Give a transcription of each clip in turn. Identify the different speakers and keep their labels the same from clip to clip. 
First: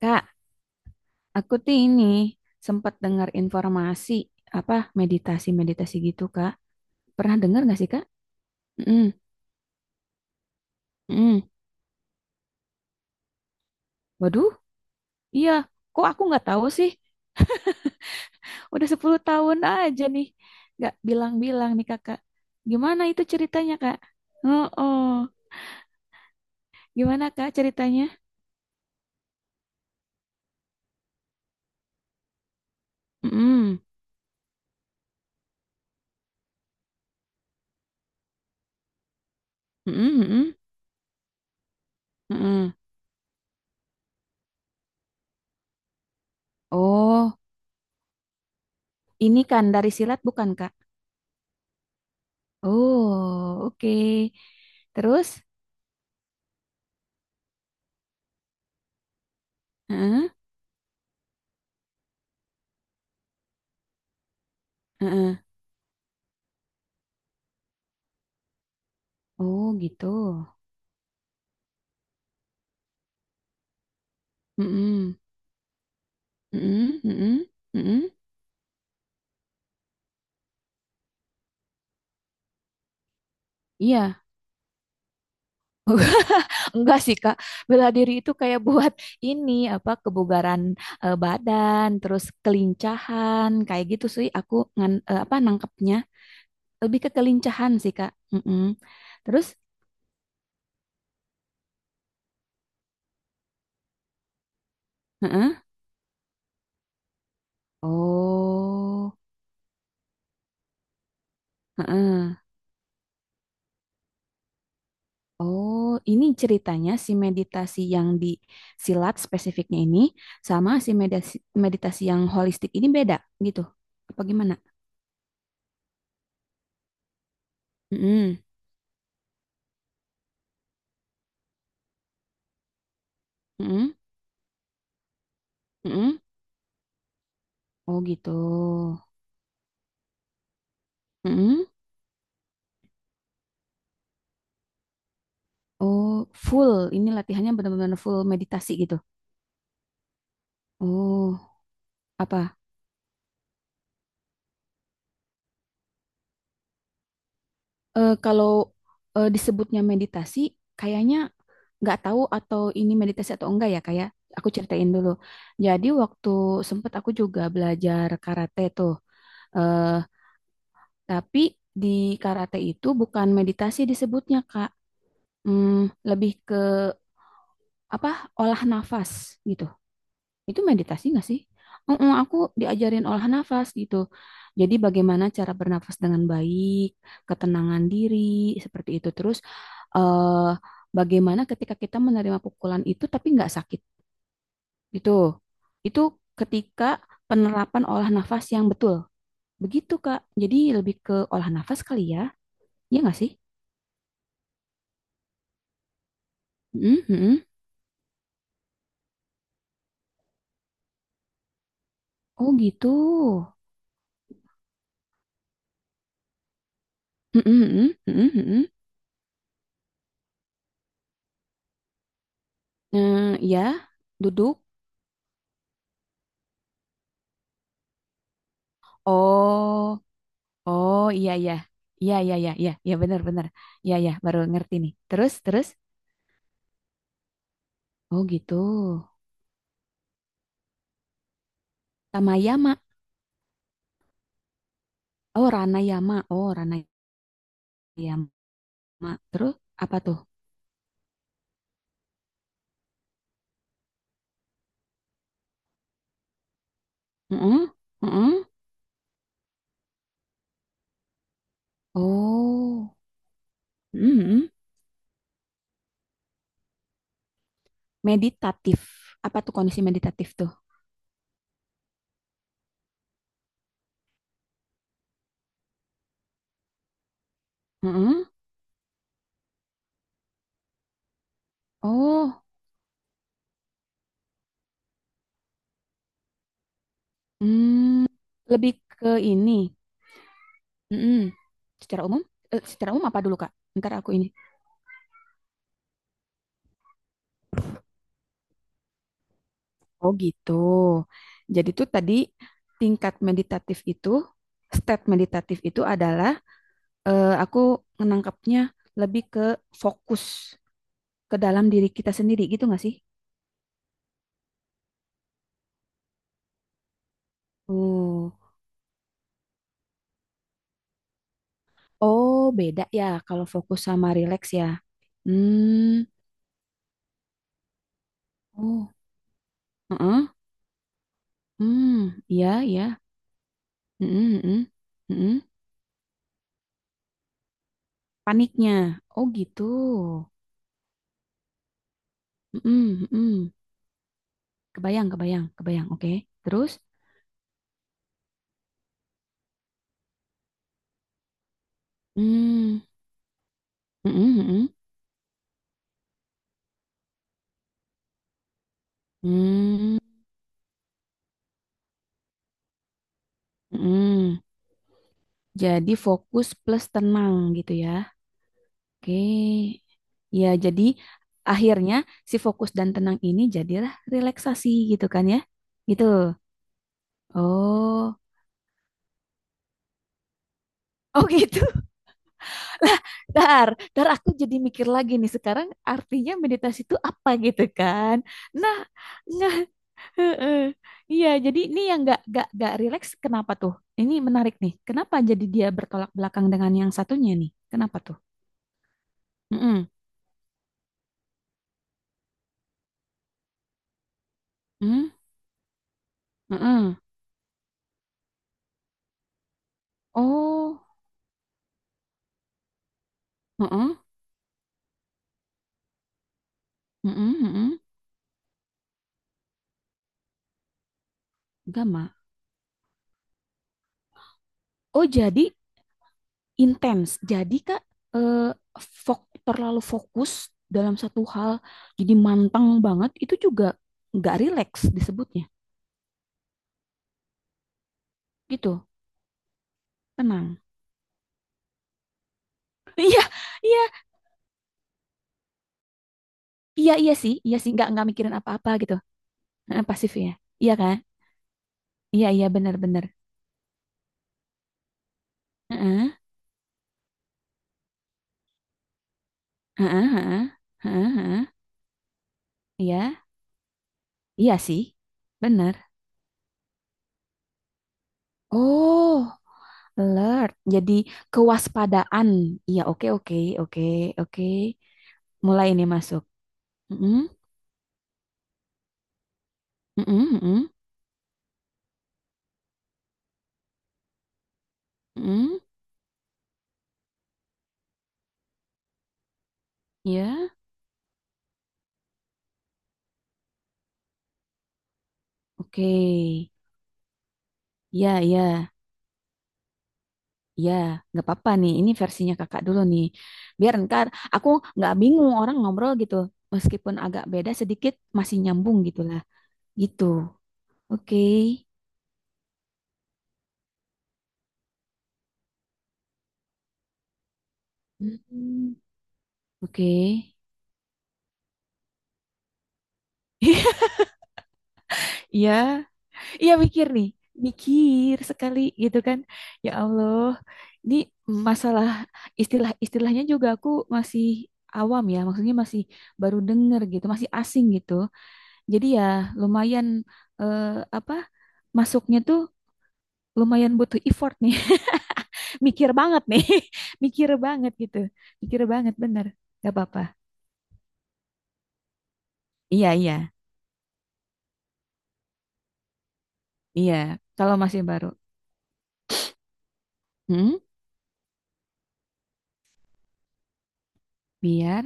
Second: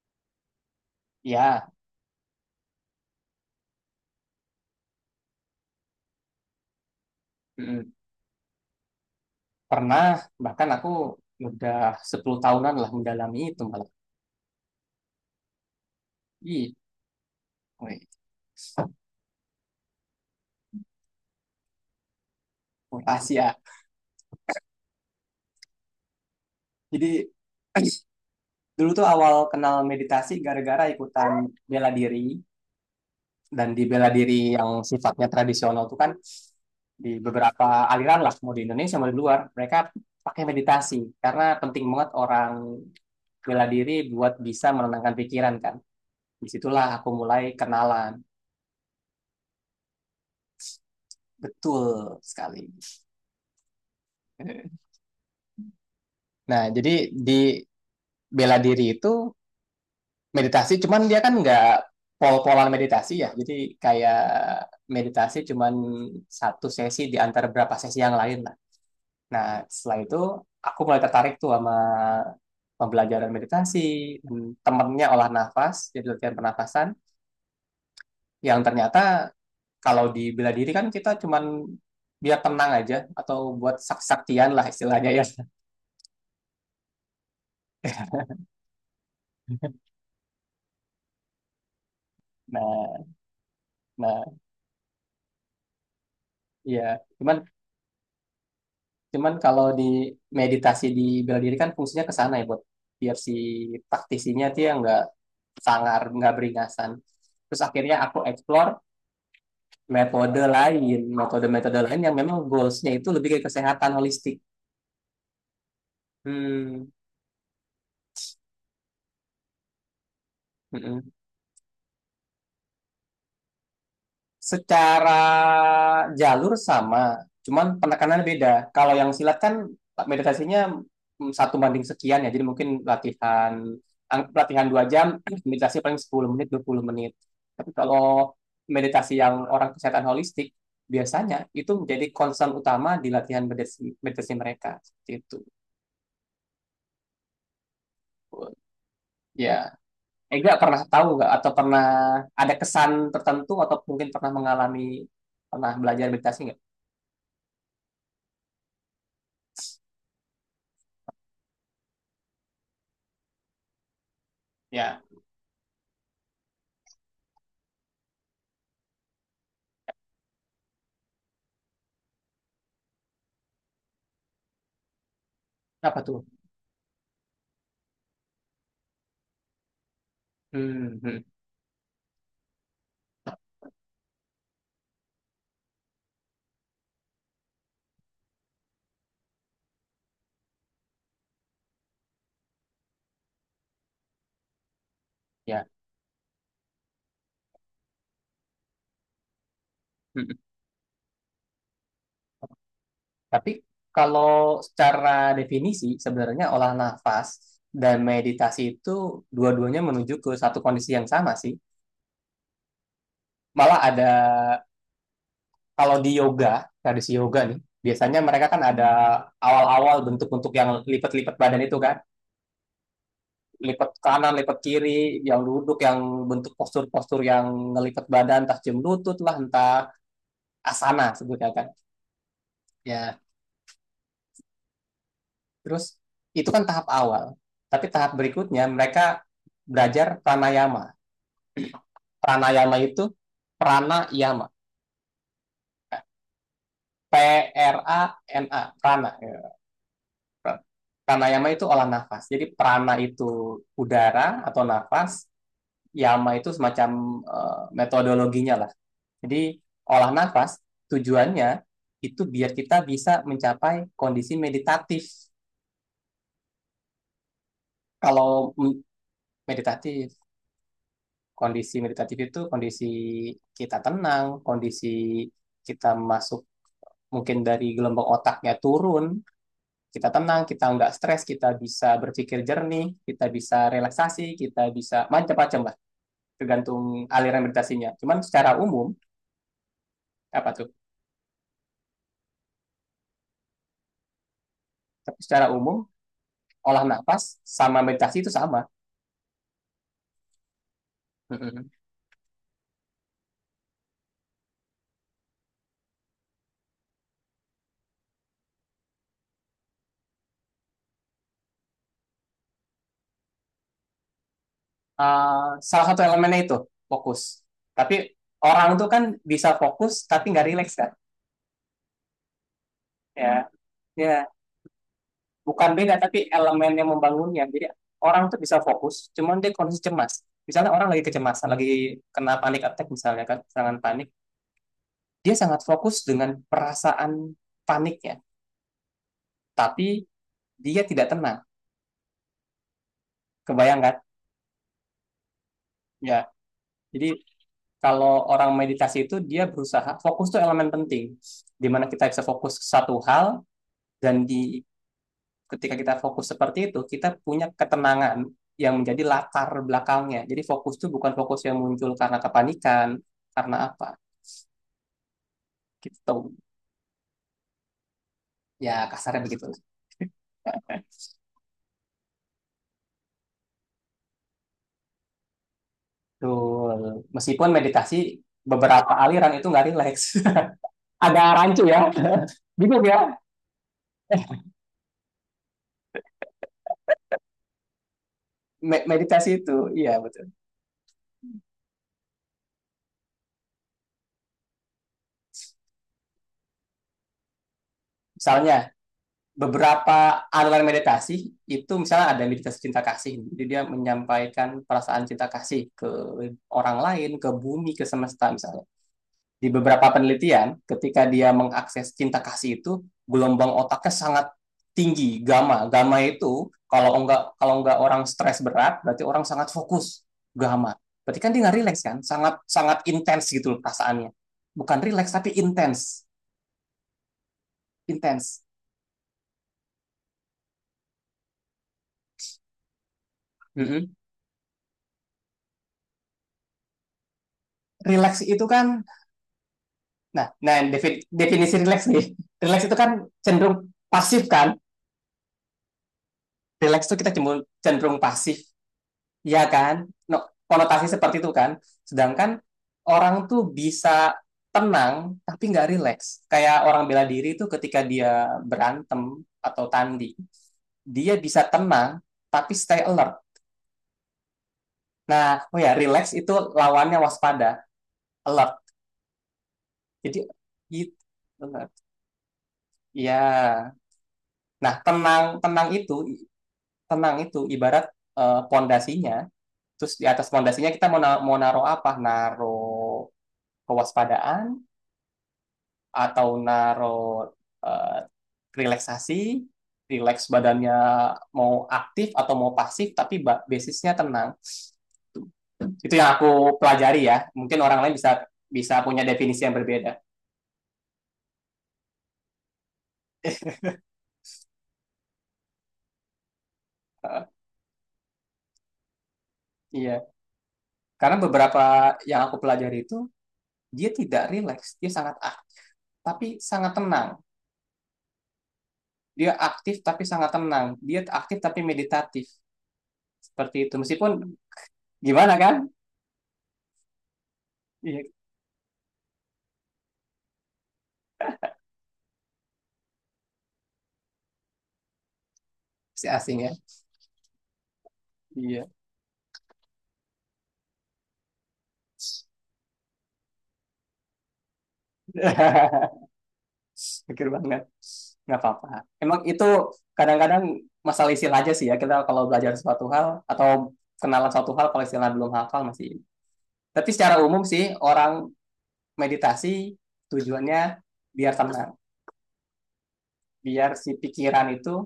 Speaker 1: Kak, aku
Speaker 2: Ya,
Speaker 1: tuh ini sempat dengar informasi apa meditasi-meditasi gitu, Kak. Pernah dengar nggak sih,
Speaker 2: mm,
Speaker 1: Kak? Mm,
Speaker 2: pernah. Bahkan aku
Speaker 1: mm.
Speaker 2: udah 10 tahunan lah mendalami itu malah.
Speaker 1: Waduh, iya. Kok aku nggak tahu
Speaker 2: Ih,
Speaker 1: sih?
Speaker 2: woi,
Speaker 1: Udah 10 tahun aja nih. Nggak bilang-bilang nih, Kakak. Gimana itu
Speaker 2: Asia.
Speaker 1: ceritanya, Kak? Oh, oh. Gimana,
Speaker 2: Jadi
Speaker 1: Kak, ceritanya?
Speaker 2: dulu tuh awal kenal meditasi gara-gara ikutan bela diri. Dan
Speaker 1: Mm,
Speaker 2: di bela diri yang sifatnya tradisional tuh kan di beberapa aliran lah, mau di Indonesia mau di luar, mereka
Speaker 1: mm,
Speaker 2: pakai
Speaker 1: mm,
Speaker 2: meditasi. Karena penting banget
Speaker 1: mm, mm.
Speaker 2: orang bela diri buat bisa menenangkan pikiran kan. Disitulah aku
Speaker 1: Oh,
Speaker 2: mulai kenalan.
Speaker 1: ini kan dari silat bukan, Kak?
Speaker 2: Betul sekali.
Speaker 1: Oh, oke. Terus?
Speaker 2: Nah, jadi di bela diri itu
Speaker 1: Heeh,
Speaker 2: meditasi, cuman dia kan nggak pol-polan meditasi ya. Jadi kayak meditasi
Speaker 1: heeh.
Speaker 2: cuman satu sesi di antara berapa sesi yang lain lah. Nah,
Speaker 1: Oh,
Speaker 2: setelah
Speaker 1: gitu.
Speaker 2: itu aku mulai tertarik tuh sama pembelajaran meditasi, temennya
Speaker 1: Mm-mm,
Speaker 2: olah nafas, jadi latihan pernafasan,
Speaker 1: mm-mm, mm-mm, mm-mm.
Speaker 2: yang ternyata kalau di bela diri kan kita cuman biar tenang aja atau buat
Speaker 1: Iya.
Speaker 2: sak-saktian lah istilahnya ya.
Speaker 1: Enggak sih, Kak. Bela diri itu kayak buat ini apa kebugaran eh, badan, terus
Speaker 2: Nah,
Speaker 1: kelincahan, kayak gitu sih
Speaker 2: nah,
Speaker 1: aku eh, apa nangkepnya.
Speaker 2: iya.
Speaker 1: Lebih ke
Speaker 2: Cuman
Speaker 1: kelincahan sih, Kak. Mm-mm.
Speaker 2: Cuman
Speaker 1: Terus,
Speaker 2: kalau di meditasi di bela diri kan fungsinya ke sana ya buat biar si praktisinya tuh yang nggak
Speaker 1: heeh.
Speaker 2: sangar, nggak beringasan. Terus akhirnya aku explore
Speaker 1: Oh,
Speaker 2: metode lain, metode-metode lain yang memang
Speaker 1: heeh.
Speaker 2: goalsnya itu lebih ke kesehatan holistik.
Speaker 1: Oh, ini
Speaker 2: Hmm,
Speaker 1: ceritanya si meditasi yang di silat spesifiknya ini sama si
Speaker 2: mm-mm.
Speaker 1: meditasi meditasi yang holistik ini beda gitu. Apa gimana?
Speaker 2: Secara jalur sama, cuman penekanannya
Speaker 1: Mm-mm.
Speaker 2: beda. Kalau yang silat kan meditasinya satu banding sekian ya, jadi mungkin
Speaker 1: Mm-mm.
Speaker 2: latihan 2 jam, meditasi paling
Speaker 1: Mm-mm.
Speaker 2: 10 menit, 20 menit. Tapi
Speaker 1: Oh gitu.
Speaker 2: kalau meditasi yang orang kesehatan holistik, biasanya
Speaker 1: Mm-mm.
Speaker 2: itu menjadi concern utama di latihan meditasi mereka. Seperti itu.
Speaker 1: Oh full. Ini latihannya benar-benar full meditasi gitu.
Speaker 2: Ya, Ega pernah tahu nggak
Speaker 1: Oh
Speaker 2: atau pernah ada
Speaker 1: apa?
Speaker 2: kesan tertentu atau mungkin pernah mengalami, pernah belajar meditasi nggak?
Speaker 1: Eh kalau eh, disebutnya meditasi, kayaknya nggak tahu atau ini meditasi atau enggak ya kayak. Aku ceritain
Speaker 2: Ya,
Speaker 1: dulu. Jadi waktu sempet aku juga belajar karate tuh. Eh tapi di karate itu bukan meditasi disebutnya Kak. Hmm,
Speaker 2: apa tuh?
Speaker 1: lebih ke apa? Olah nafas gitu. Itu
Speaker 2: Hmm,
Speaker 1: meditasi
Speaker 2: hmm,
Speaker 1: nggak sih? Heeh, aku diajarin olah nafas gitu. Jadi bagaimana cara bernafas dengan baik, ketenangan diri, seperti itu. Terus eh, bagaimana ketika kita menerima pukulan itu tapi nggak sakit gitu.
Speaker 2: ya.
Speaker 1: Itu ketika penerapan olah nafas yang betul. Begitu, Kak.
Speaker 2: Hmm.
Speaker 1: Jadi lebih ke olah nafas kali ya. Iya nggak sih?
Speaker 2: Tapi kalau secara definisi sebenarnya olah
Speaker 1: Mm, mm.
Speaker 2: nafas dan meditasi itu dua-duanya menuju ke satu kondisi yang sama sih.
Speaker 1: Oh gitu.
Speaker 2: Malah ada kalau di yoga, tradisi yoga
Speaker 1: Mm, mm,
Speaker 2: nih,
Speaker 1: mm,
Speaker 2: biasanya
Speaker 1: mm,
Speaker 2: mereka
Speaker 1: mm,
Speaker 2: kan
Speaker 1: mm.
Speaker 2: ada awal-awal bentuk-bentuk yang lipat-lipat badan itu kan,
Speaker 1: Eh, ya,
Speaker 2: lipat kanan,
Speaker 1: duduk.
Speaker 2: lipat kiri, yang duduk, yang bentuk postur-postur yang ngelipat badan, entah jam lutut lah, entah
Speaker 1: Oh, oh
Speaker 2: asana
Speaker 1: iya
Speaker 2: sebutnya
Speaker 1: iya.
Speaker 2: kan.
Speaker 1: Iya iya iya iya iya
Speaker 2: Ya.
Speaker 1: benar benar. Iya iya baru ngerti nih. Terus terus.
Speaker 2: Terus itu kan tahap awal. Tapi tahap
Speaker 1: Oh gitu.
Speaker 2: berikutnya mereka belajar pranayama. Pranayama
Speaker 1: Tamayama.
Speaker 2: itu pranayama.
Speaker 1: Oh Ranayama. Oh Ranayama.
Speaker 2: P R A N A, prana.
Speaker 1: Terus
Speaker 2: Ya,
Speaker 1: apa tuh?
Speaker 2: pranayama itu olah nafas. Jadi prana itu udara atau nafas, yama itu semacam
Speaker 1: Heeh. Heeh.
Speaker 2: metodologinya lah. Jadi olah nafas tujuannya itu biar kita
Speaker 1: Oh.
Speaker 2: bisa mencapai kondisi
Speaker 1: Mm-mm.
Speaker 2: meditatif. Kalau
Speaker 1: Meditatif.
Speaker 2: mm,
Speaker 1: Apa tuh kondisi
Speaker 2: meditatif
Speaker 1: meditatif tuh?
Speaker 2: Kondisi meditatif itu kondisi kita tenang, kondisi kita masuk mungkin dari gelombang
Speaker 1: Heeh.
Speaker 2: otaknya turun, kita tenang, kita nggak stres, kita bisa
Speaker 1: Oh.
Speaker 2: berpikir jernih, kita bisa relaksasi, kita bisa macam-macam lah, tergantung aliran meditasinya.
Speaker 1: Hmm.
Speaker 2: Cuman secara
Speaker 1: Lebih
Speaker 2: umum,
Speaker 1: ke ini.
Speaker 2: apa tuh?
Speaker 1: Mm-mm. Secara umum? Eh, secara umum apa dulu Kak? Ntar aku ini.
Speaker 2: Tapi secara umum, olah nafas sama meditasi itu sama.
Speaker 1: Oh gitu. Jadi tuh tadi tingkat meditatif itu, step meditatif itu adalah aku menangkapnya lebih ke fokus ke dalam diri kita sendiri gitu nggak sih?
Speaker 2: Salah satu elemennya itu fokus. Tapi
Speaker 1: Oh,
Speaker 2: orang tuh kan bisa fokus tapi nggak rileks kan?
Speaker 1: oh beda ya kalau
Speaker 2: Ya,
Speaker 1: fokus sama
Speaker 2: ya,
Speaker 1: relax ya.
Speaker 2: bukan beda
Speaker 1: Hmm,
Speaker 2: tapi elemen yang membangunnya. Jadi orang tuh bisa
Speaker 1: oh,
Speaker 2: fokus cuman dia kondisi cemas,
Speaker 1: heeh.
Speaker 2: misalnya orang lagi kecemasan lagi
Speaker 1: Hmm,
Speaker 2: kena
Speaker 1: iya
Speaker 2: panic
Speaker 1: ya.
Speaker 2: attack, misalnya kan serangan panik,
Speaker 1: Hmm, hmm, hmm. Hmm,
Speaker 2: dia
Speaker 1: hmm.
Speaker 2: sangat fokus dengan perasaan paniknya
Speaker 1: Paniknya. Oh gitu.
Speaker 2: tapi dia tidak tenang,
Speaker 1: Hmm, hmm. Hmm.
Speaker 2: kebayang kan
Speaker 1: Kebayang, kebayang, kebayang. Oke.
Speaker 2: ya.
Speaker 1: Terus,
Speaker 2: Jadi kalau orang meditasi itu dia berusaha fokus tuh elemen penting di mana kita bisa fokus
Speaker 1: hmm,
Speaker 2: satu hal.
Speaker 1: hmm,
Speaker 2: Dan
Speaker 1: hmm. Hmm.
Speaker 2: ketika kita fokus seperti itu, kita punya ketenangan yang menjadi latar
Speaker 1: Hmm,
Speaker 2: belakangnya. Jadi fokus itu bukan fokus yang muncul karena kepanikan, karena apa?
Speaker 1: mm. Jadi
Speaker 2: Gitu.
Speaker 1: fokus plus tenang gitu ya.
Speaker 2: Ya kasarnya begitu.
Speaker 1: Oke. Ya, jadi akhirnya si fokus dan tenang ini jadilah relaksasi gitu kan ya. Gitu.
Speaker 2: Betul. Meskipun meditasi
Speaker 1: Oh.
Speaker 2: beberapa aliran itu nggak rileks. Ada
Speaker 1: Oh
Speaker 2: rancu
Speaker 1: gitu.
Speaker 2: ya. Bingung ya.
Speaker 1: Dar, dar aku jadi mikir lagi nih sekarang artinya meditasi itu apa gitu kan. Nah,
Speaker 2: Meditasi
Speaker 1: nah,
Speaker 2: itu, iya betul.
Speaker 1: heeh. Iya, jadi ini yang gak rileks kenapa tuh? Ini menarik nih. Kenapa jadi dia bertolak belakang dengan yang satunya nih? Kenapa tuh?
Speaker 2: Misalnya,
Speaker 1: Mm-mm.
Speaker 2: beberapa aliran meditasi itu misalnya ada meditasi cinta kasih. Jadi dia menyampaikan perasaan
Speaker 1: Hmm?
Speaker 2: cinta kasih ke orang
Speaker 1: Heeh.
Speaker 2: lain, ke bumi, ke semesta, misalnya di beberapa penelitian,
Speaker 1: Oh,
Speaker 2: ketika dia mengakses cinta kasih itu, gelombang otaknya
Speaker 1: heeh.
Speaker 2: sangat tinggi, gamma. Gamma itu kalau enggak
Speaker 1: Heeh,
Speaker 2: kalau enggak
Speaker 1: heeh.
Speaker 2: orang stres berat, berarti orang sangat fokus, gamma. Berarti kan dia nggak rileks kan?
Speaker 1: Gama.
Speaker 2: Sangat sangat intens gitu loh perasaannya. Bukan
Speaker 1: Oh,
Speaker 2: rileks tapi
Speaker 1: jadi
Speaker 2: intens,
Speaker 1: intens. Jadi Kak eh
Speaker 2: intens.
Speaker 1: fok terlalu fokus dalam satu hal, jadi manteng banget itu juga
Speaker 2: Mm
Speaker 1: nggak rileks disebutnya.
Speaker 2: Rileks itu kan,
Speaker 1: Gitu.
Speaker 2: nah, nah,
Speaker 1: Tenang.
Speaker 2: definisi rileks nih. Rileks itu kan
Speaker 1: Iya,
Speaker 2: cenderung
Speaker 1: iya,
Speaker 2: pasif kan? Rileks
Speaker 1: iya,
Speaker 2: itu kita cenderung,
Speaker 1: iya sih, nggak
Speaker 2: cenderung
Speaker 1: nggak mikirin
Speaker 2: pasif.
Speaker 1: apa-apa gitu.
Speaker 2: Iya kan?
Speaker 1: Heeh, pasif
Speaker 2: No,
Speaker 1: ya. Iya
Speaker 2: konotasi
Speaker 1: kan?
Speaker 2: seperti itu kan.
Speaker 1: Iya,
Speaker 2: Sedangkan
Speaker 1: iya, benar-benar.
Speaker 2: orang tuh bisa tenang tapi nggak
Speaker 1: Heeh,
Speaker 2: rileks. Kayak orang bela diri itu ketika dia berantem atau
Speaker 1: heeh,
Speaker 2: tanding,
Speaker 1: heeh,
Speaker 2: dia
Speaker 1: heeh,
Speaker 2: bisa
Speaker 1: heeh.
Speaker 2: tenang tapi stay
Speaker 1: Iya,
Speaker 2: alert.
Speaker 1: iya sih,
Speaker 2: Nah, oh ya,
Speaker 1: benar.
Speaker 2: relax itu lawannya waspada, alert.
Speaker 1: Oh.
Speaker 2: Jadi
Speaker 1: Alert. Jadi
Speaker 2: gitu. Benar.
Speaker 1: kewaspadaan. Iya, oke, oke,
Speaker 2: Iya.
Speaker 1: oke, oke.
Speaker 2: Nah, tenang
Speaker 1: Mulai ini masuk.
Speaker 2: tenang
Speaker 1: Mm-mm,
Speaker 2: itu ibarat pondasinya. Terus di atas
Speaker 1: mm-mm, mm-mm,
Speaker 2: pondasinya kita mau naruh apa? Naruh kewaspadaan,
Speaker 1: mm-mm.
Speaker 2: atau naruh eh, relaksasi, relax
Speaker 1: Iya,
Speaker 2: badannya, mau aktif atau mau pasif tapi basisnya tenang.
Speaker 1: oke.
Speaker 2: Itu yang aku pelajari ya. Mungkin orang lain
Speaker 1: Ya
Speaker 2: bisa
Speaker 1: ya
Speaker 2: bisa punya definisi yang berbeda.
Speaker 1: ya. Nggak apa-apa nih. Ini versinya Kakak dulu nih. Biar ntar aku nggak bingung orang ngobrol gitu. Meskipun
Speaker 2: Eh,
Speaker 1: agak beda sedikit, masih nyambung gitu lah. Gitu.
Speaker 2: Iya,
Speaker 1: Oke.
Speaker 2: karena beberapa yang aku pelajari itu dia tidak relax, dia sangat aktif tapi sangat tenang.
Speaker 1: Mm,
Speaker 2: Dia aktif
Speaker 1: oke.
Speaker 2: tapi sangat tenang. Dia aktif tapi meditatif. Seperti itu. Meskipun gimana
Speaker 1: Iya.
Speaker 2: kan?
Speaker 1: Iya mikir nih,
Speaker 2: Iya,
Speaker 1: mikir sekali gitu kan. Ya Allah, ini masalah istilah-istilahnya juga aku masih awam ya, maksudnya masih
Speaker 2: si
Speaker 1: baru
Speaker 2: asing ya.
Speaker 1: denger gitu, masih asing gitu.
Speaker 2: Iya.
Speaker 1: Jadi ya lumayan eh, apa masuknya tuh lumayan butuh effort nih, mikir banget nih,
Speaker 2: Mikir
Speaker 1: mikir
Speaker 2: banget,
Speaker 1: banget gitu,
Speaker 2: nggak
Speaker 1: mikir
Speaker 2: apa-apa,
Speaker 1: banget
Speaker 2: emang
Speaker 1: bener.
Speaker 2: itu
Speaker 1: Gak apa-apa.
Speaker 2: kadang-kadang masalah istilah aja sih ya, kita kalau belajar suatu
Speaker 1: Iya iya
Speaker 2: hal atau kenalan suatu hal kalau istilah belum hafal masih. Tapi
Speaker 1: iya.
Speaker 2: secara umum
Speaker 1: Kalau
Speaker 2: sih
Speaker 1: masih baru,
Speaker 2: orang meditasi
Speaker 1: hmm?
Speaker 2: tujuannya biar tenang, biar si pikiran itu
Speaker 1: Biar,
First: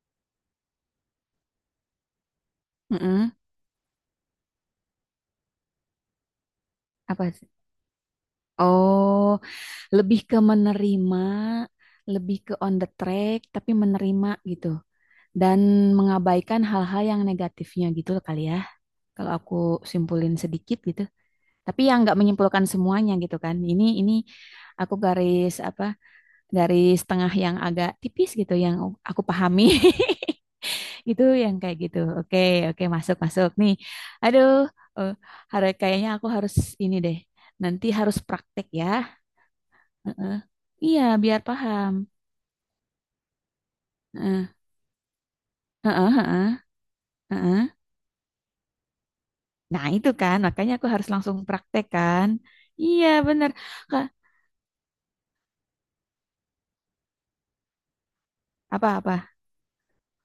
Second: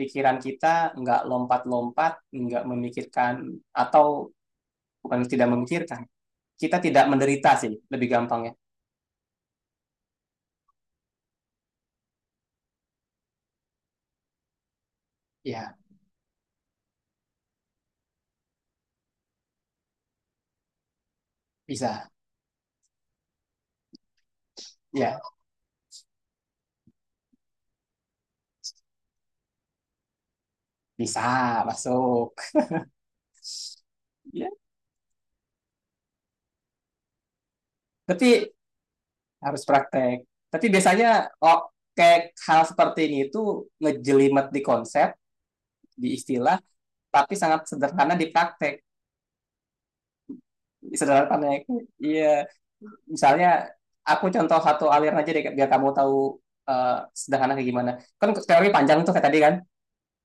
Speaker 2: pikiran kita nggak lompat-lompat, nggak
Speaker 1: mm
Speaker 2: memikirkan, atau bukan tidak memikirkan, kita tidak
Speaker 1: Apa? Sih?
Speaker 2: menderita sih lebih gampangnya.
Speaker 1: Oh. Lebih ke menerima, lebih ke on the track, tapi menerima gitu. Dan
Speaker 2: Ya. Ya,
Speaker 1: mengabaikan hal-hal yang negatifnya gitu loh kali ya. Kalau aku simpulin sedikit gitu. Tapi yang
Speaker 2: bisa.
Speaker 1: nggak menyimpulkan semuanya gitu kan. Ini aku
Speaker 2: Ya,
Speaker 1: garis apa? Garis tengah yang agak tipis gitu yang aku pahami. Gitu
Speaker 2: bisa
Speaker 1: yang kayak gitu.
Speaker 2: masuk
Speaker 1: Oke, oke masuk masuk nih.
Speaker 2: ya.
Speaker 1: Aduh, eh, hari kayaknya aku harus ini deh. Nanti harus
Speaker 2: Tapi
Speaker 1: praktek ya.
Speaker 2: harus praktek.
Speaker 1: Heeh.
Speaker 2: Tapi
Speaker 1: Iya,
Speaker 2: biasanya,
Speaker 1: biar
Speaker 2: oh,
Speaker 1: paham.
Speaker 2: kayak hal seperti ini itu
Speaker 1: Heeh.
Speaker 2: ngejelimet di konsep,
Speaker 1: Heeh,
Speaker 2: di
Speaker 1: heeh,
Speaker 2: istilah, tapi
Speaker 1: heeh.
Speaker 2: sangat sederhana di praktek.
Speaker 1: Nah, itu kan, makanya aku harus langsung
Speaker 2: Sederhana itu,
Speaker 1: praktek kan.
Speaker 2: iya.
Speaker 1: Iya,
Speaker 2: Misalnya,
Speaker 1: bener. Kak,
Speaker 2: aku contoh satu aliran aja deh biar kamu tahu eh, sederhana kayak gimana. Kan teori panjang tuh kayak
Speaker 1: apa-apa?
Speaker 2: tadi kan,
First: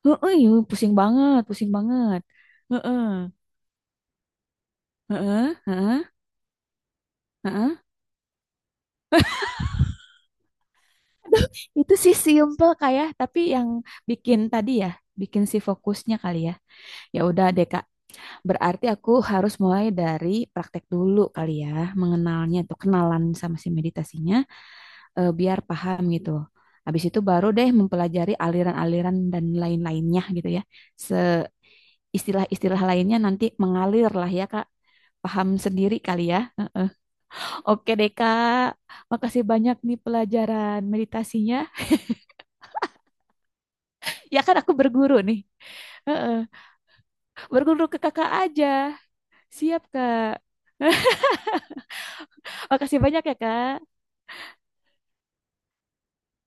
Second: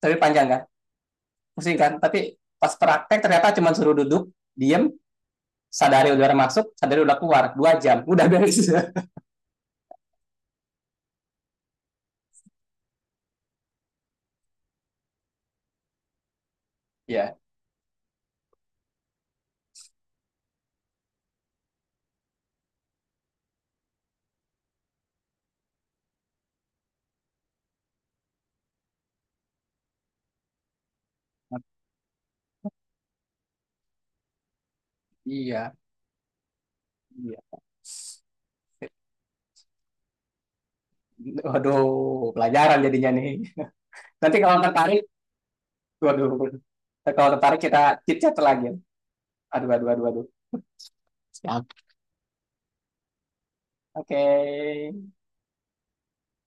Speaker 2: teori
Speaker 1: Heeh,
Speaker 2: panjang
Speaker 1: iya,
Speaker 2: kan,
Speaker 1: pusing banget, pusing
Speaker 2: pusing kan.
Speaker 1: banget.
Speaker 2: Tapi pas
Speaker 1: Heeh,
Speaker 2: praktek ternyata cuma suruh duduk, diem,
Speaker 1: heeh, heeh,
Speaker 2: sadari udara masuk, sadari udah keluar, dua
Speaker 1: heeh.
Speaker 2: jam, udah beres.
Speaker 1: Itu sih simple kayak, tapi yang bikin tadi ya, bikin si fokusnya kali ya. Ya
Speaker 2: Ya,
Speaker 1: udah deh, Kak. Berarti aku harus mulai dari praktek dulu kali ya, mengenalnya tuh, kenalan sama si meditasinya. Eh, biar paham gitu. Habis itu baru deh mempelajari aliran-aliran dan lain-lainnya gitu ya. Se istilah-istilah lainnya nanti mengalir lah ya Kak. Paham
Speaker 2: iya,
Speaker 1: sendiri kali ya. Heeh.
Speaker 2: iya.
Speaker 1: Oke deh Kak, makasih banyak nih pelajaran meditasinya.
Speaker 2: Waduh, pelajaran jadinya nih. Nanti
Speaker 1: Ya kan
Speaker 2: kalau
Speaker 1: aku
Speaker 2: tertarik,
Speaker 1: berguru nih.
Speaker 2: waduh.
Speaker 1: Heeh.
Speaker 2: Kalau tertarik kita
Speaker 1: Berguru ke kakak
Speaker 2: chit-chat
Speaker 1: aja.
Speaker 2: lagi. Aduh,
Speaker 1: Siap
Speaker 2: aduh, aduh, aduh.
Speaker 1: Kak.
Speaker 2: Siap.
Speaker 1: Makasih banyak ya Kak.
Speaker 2: Oke.